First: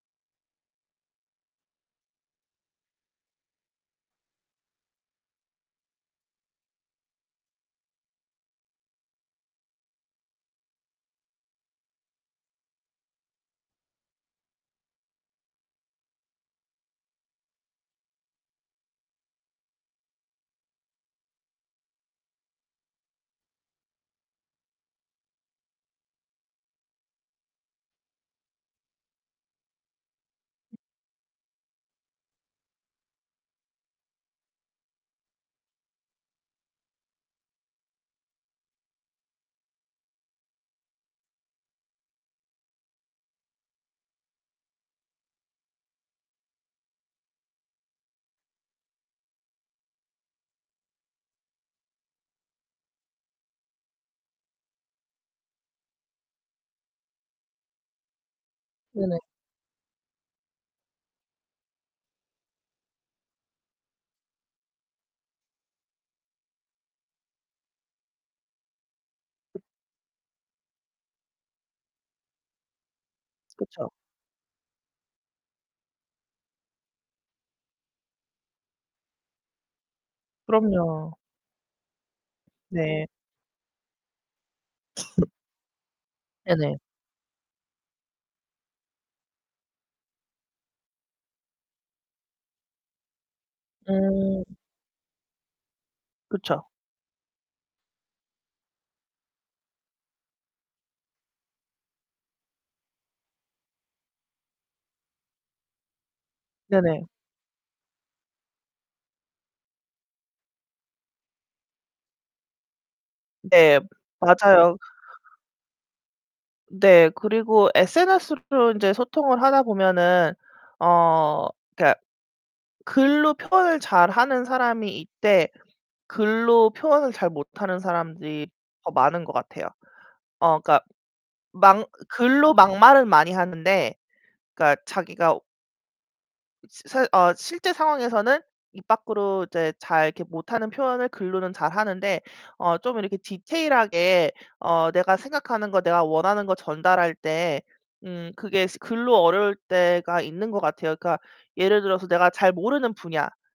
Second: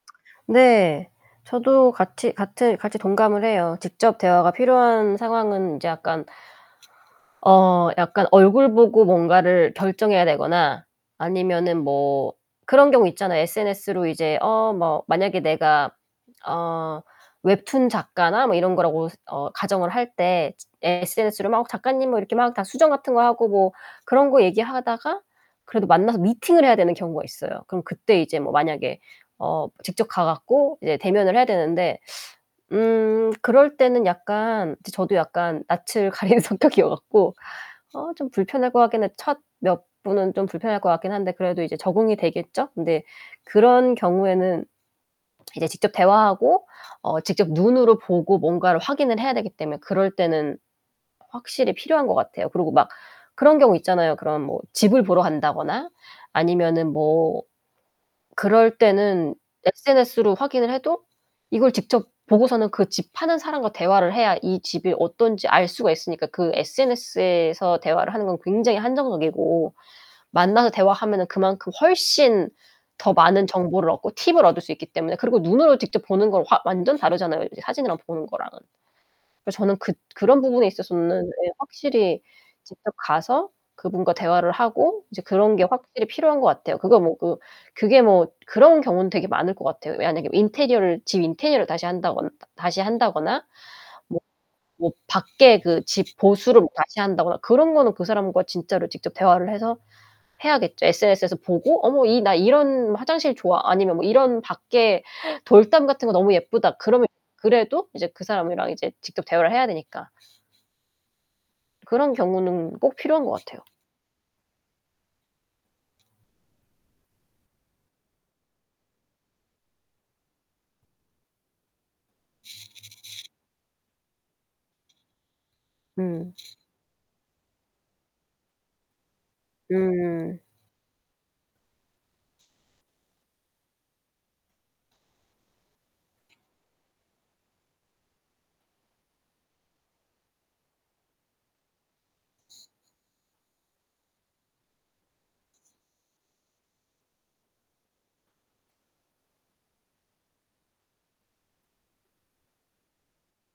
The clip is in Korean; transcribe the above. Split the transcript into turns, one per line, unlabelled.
네, 저도 같이 같은 같이 동감을 해요. 직접 대화가 필요한 상황은 인제 약간 어 약간 얼굴 보고 뭔가를 결정해야 되거나 아니면은 뭐 그런 경우 있잖아요. SNS로 이제 어 뭐 만약에 내가 어 웹툰 작가나 뭐 이런 거라고서 어 가정을 할 때 SNS로 막 작가님 뭐 이렇게 막 다 수정 같은 거 하고 뭐 그런 거 얘기하다가 그래도 만나서 미팅을 해야 되는 경우가 있어요. 그럼 그때 이제 뭐 만약에 어 직접 가 갖고 이제 대면을 해야 되는데 음 그럴 때는 약간 저 저도 약간 낯을 가리는 성격이어 갖고 어 좀 불편할 것 같긴 해. 첫 몇 분은 좀 불편할 것 같긴 한데 그래도 이제 적응이 되겠죠? 근데 그런 경우에는 이제 직접 대화하고 어 직접 눈으로 보고 뭔가를 확인을 해야 되기 때문에 그럴 때는 확실히 필요한 것 같아요. 그리고 막 그런 경우 있잖아요. 그런 뭐 집을 보러 간다거나 아니면은 뭐 그럴
네네.
때는 SNS로 확인을 해도 이걸 직접 보고서는 그 집 파는 사람과 대화를 해야 이 집이 어떤지 알 수가 있으니까 그 SNS에서 대화를 하는 건 굉장히 한정적이고 만나서 대화하면은 그만큼 훨씬 더 많은 정보를
그쵸.
얻고 팁을 얻을 수 있기 때문에 그리고 눈으로 직접 보는 건 확 완전 다르잖아요. 이제 사진이랑 보는 거랑은. 그래서 저는 그 그런 부분에
그럼요.
있어서는 예 확실히 직접
네.
가서 그분과 대화를 하고 이제 그런 게 확실히 필요한 것 같아요.
네네.
그거 뭐 그 그게 뭐 그런 경우는 되게 많을 것 같아요. 만약에 인테리어를 집 인테리어를 다시 한다거 다시 한다거나 뭐
음.
뭐 밖에 그 집 보수를
그쵸.
뭐 다시 한다거나 그런 거는 그 사람과 진짜로 직접 대화를 해서 해야겠죠. SNS에서 보고 '어머 이 나 이런 화장실 좋아.' 아니면 '이런 밖에 돌담 같은 거 너무 예쁘다.' 그러면
네네.
그래도 이제 그 사람이랑 이제 직접 대화를 해야 되니까. 그런 경우는 꼭 필요한 것 같아요.
네. 맞아요. 네. 그리고 SNS로 이제 소통을 하다 보면은 어 그러니까 글로 표현을 잘하는 사람이 있되,
음.
글로 표현을 잘 못하는 사람들이 더 많은 것 같아요.
음.
어 그러니까 막 글로 막말을 많이 하는데 그러니까 자기가 스 사실 어 실제 상황에서는 입 밖으로 이제 잘 이렇게 못 하는 표현을 글로는 잘하는데, 어 좀 이렇게 디테일하게 어 내가 생각하는 것, 내가 원하는 것 전달할 때 음 그게 스 글로 어려울 때가 있는 것 같아요. 그러니까 예를 들어서 내가 잘 모르는 분야.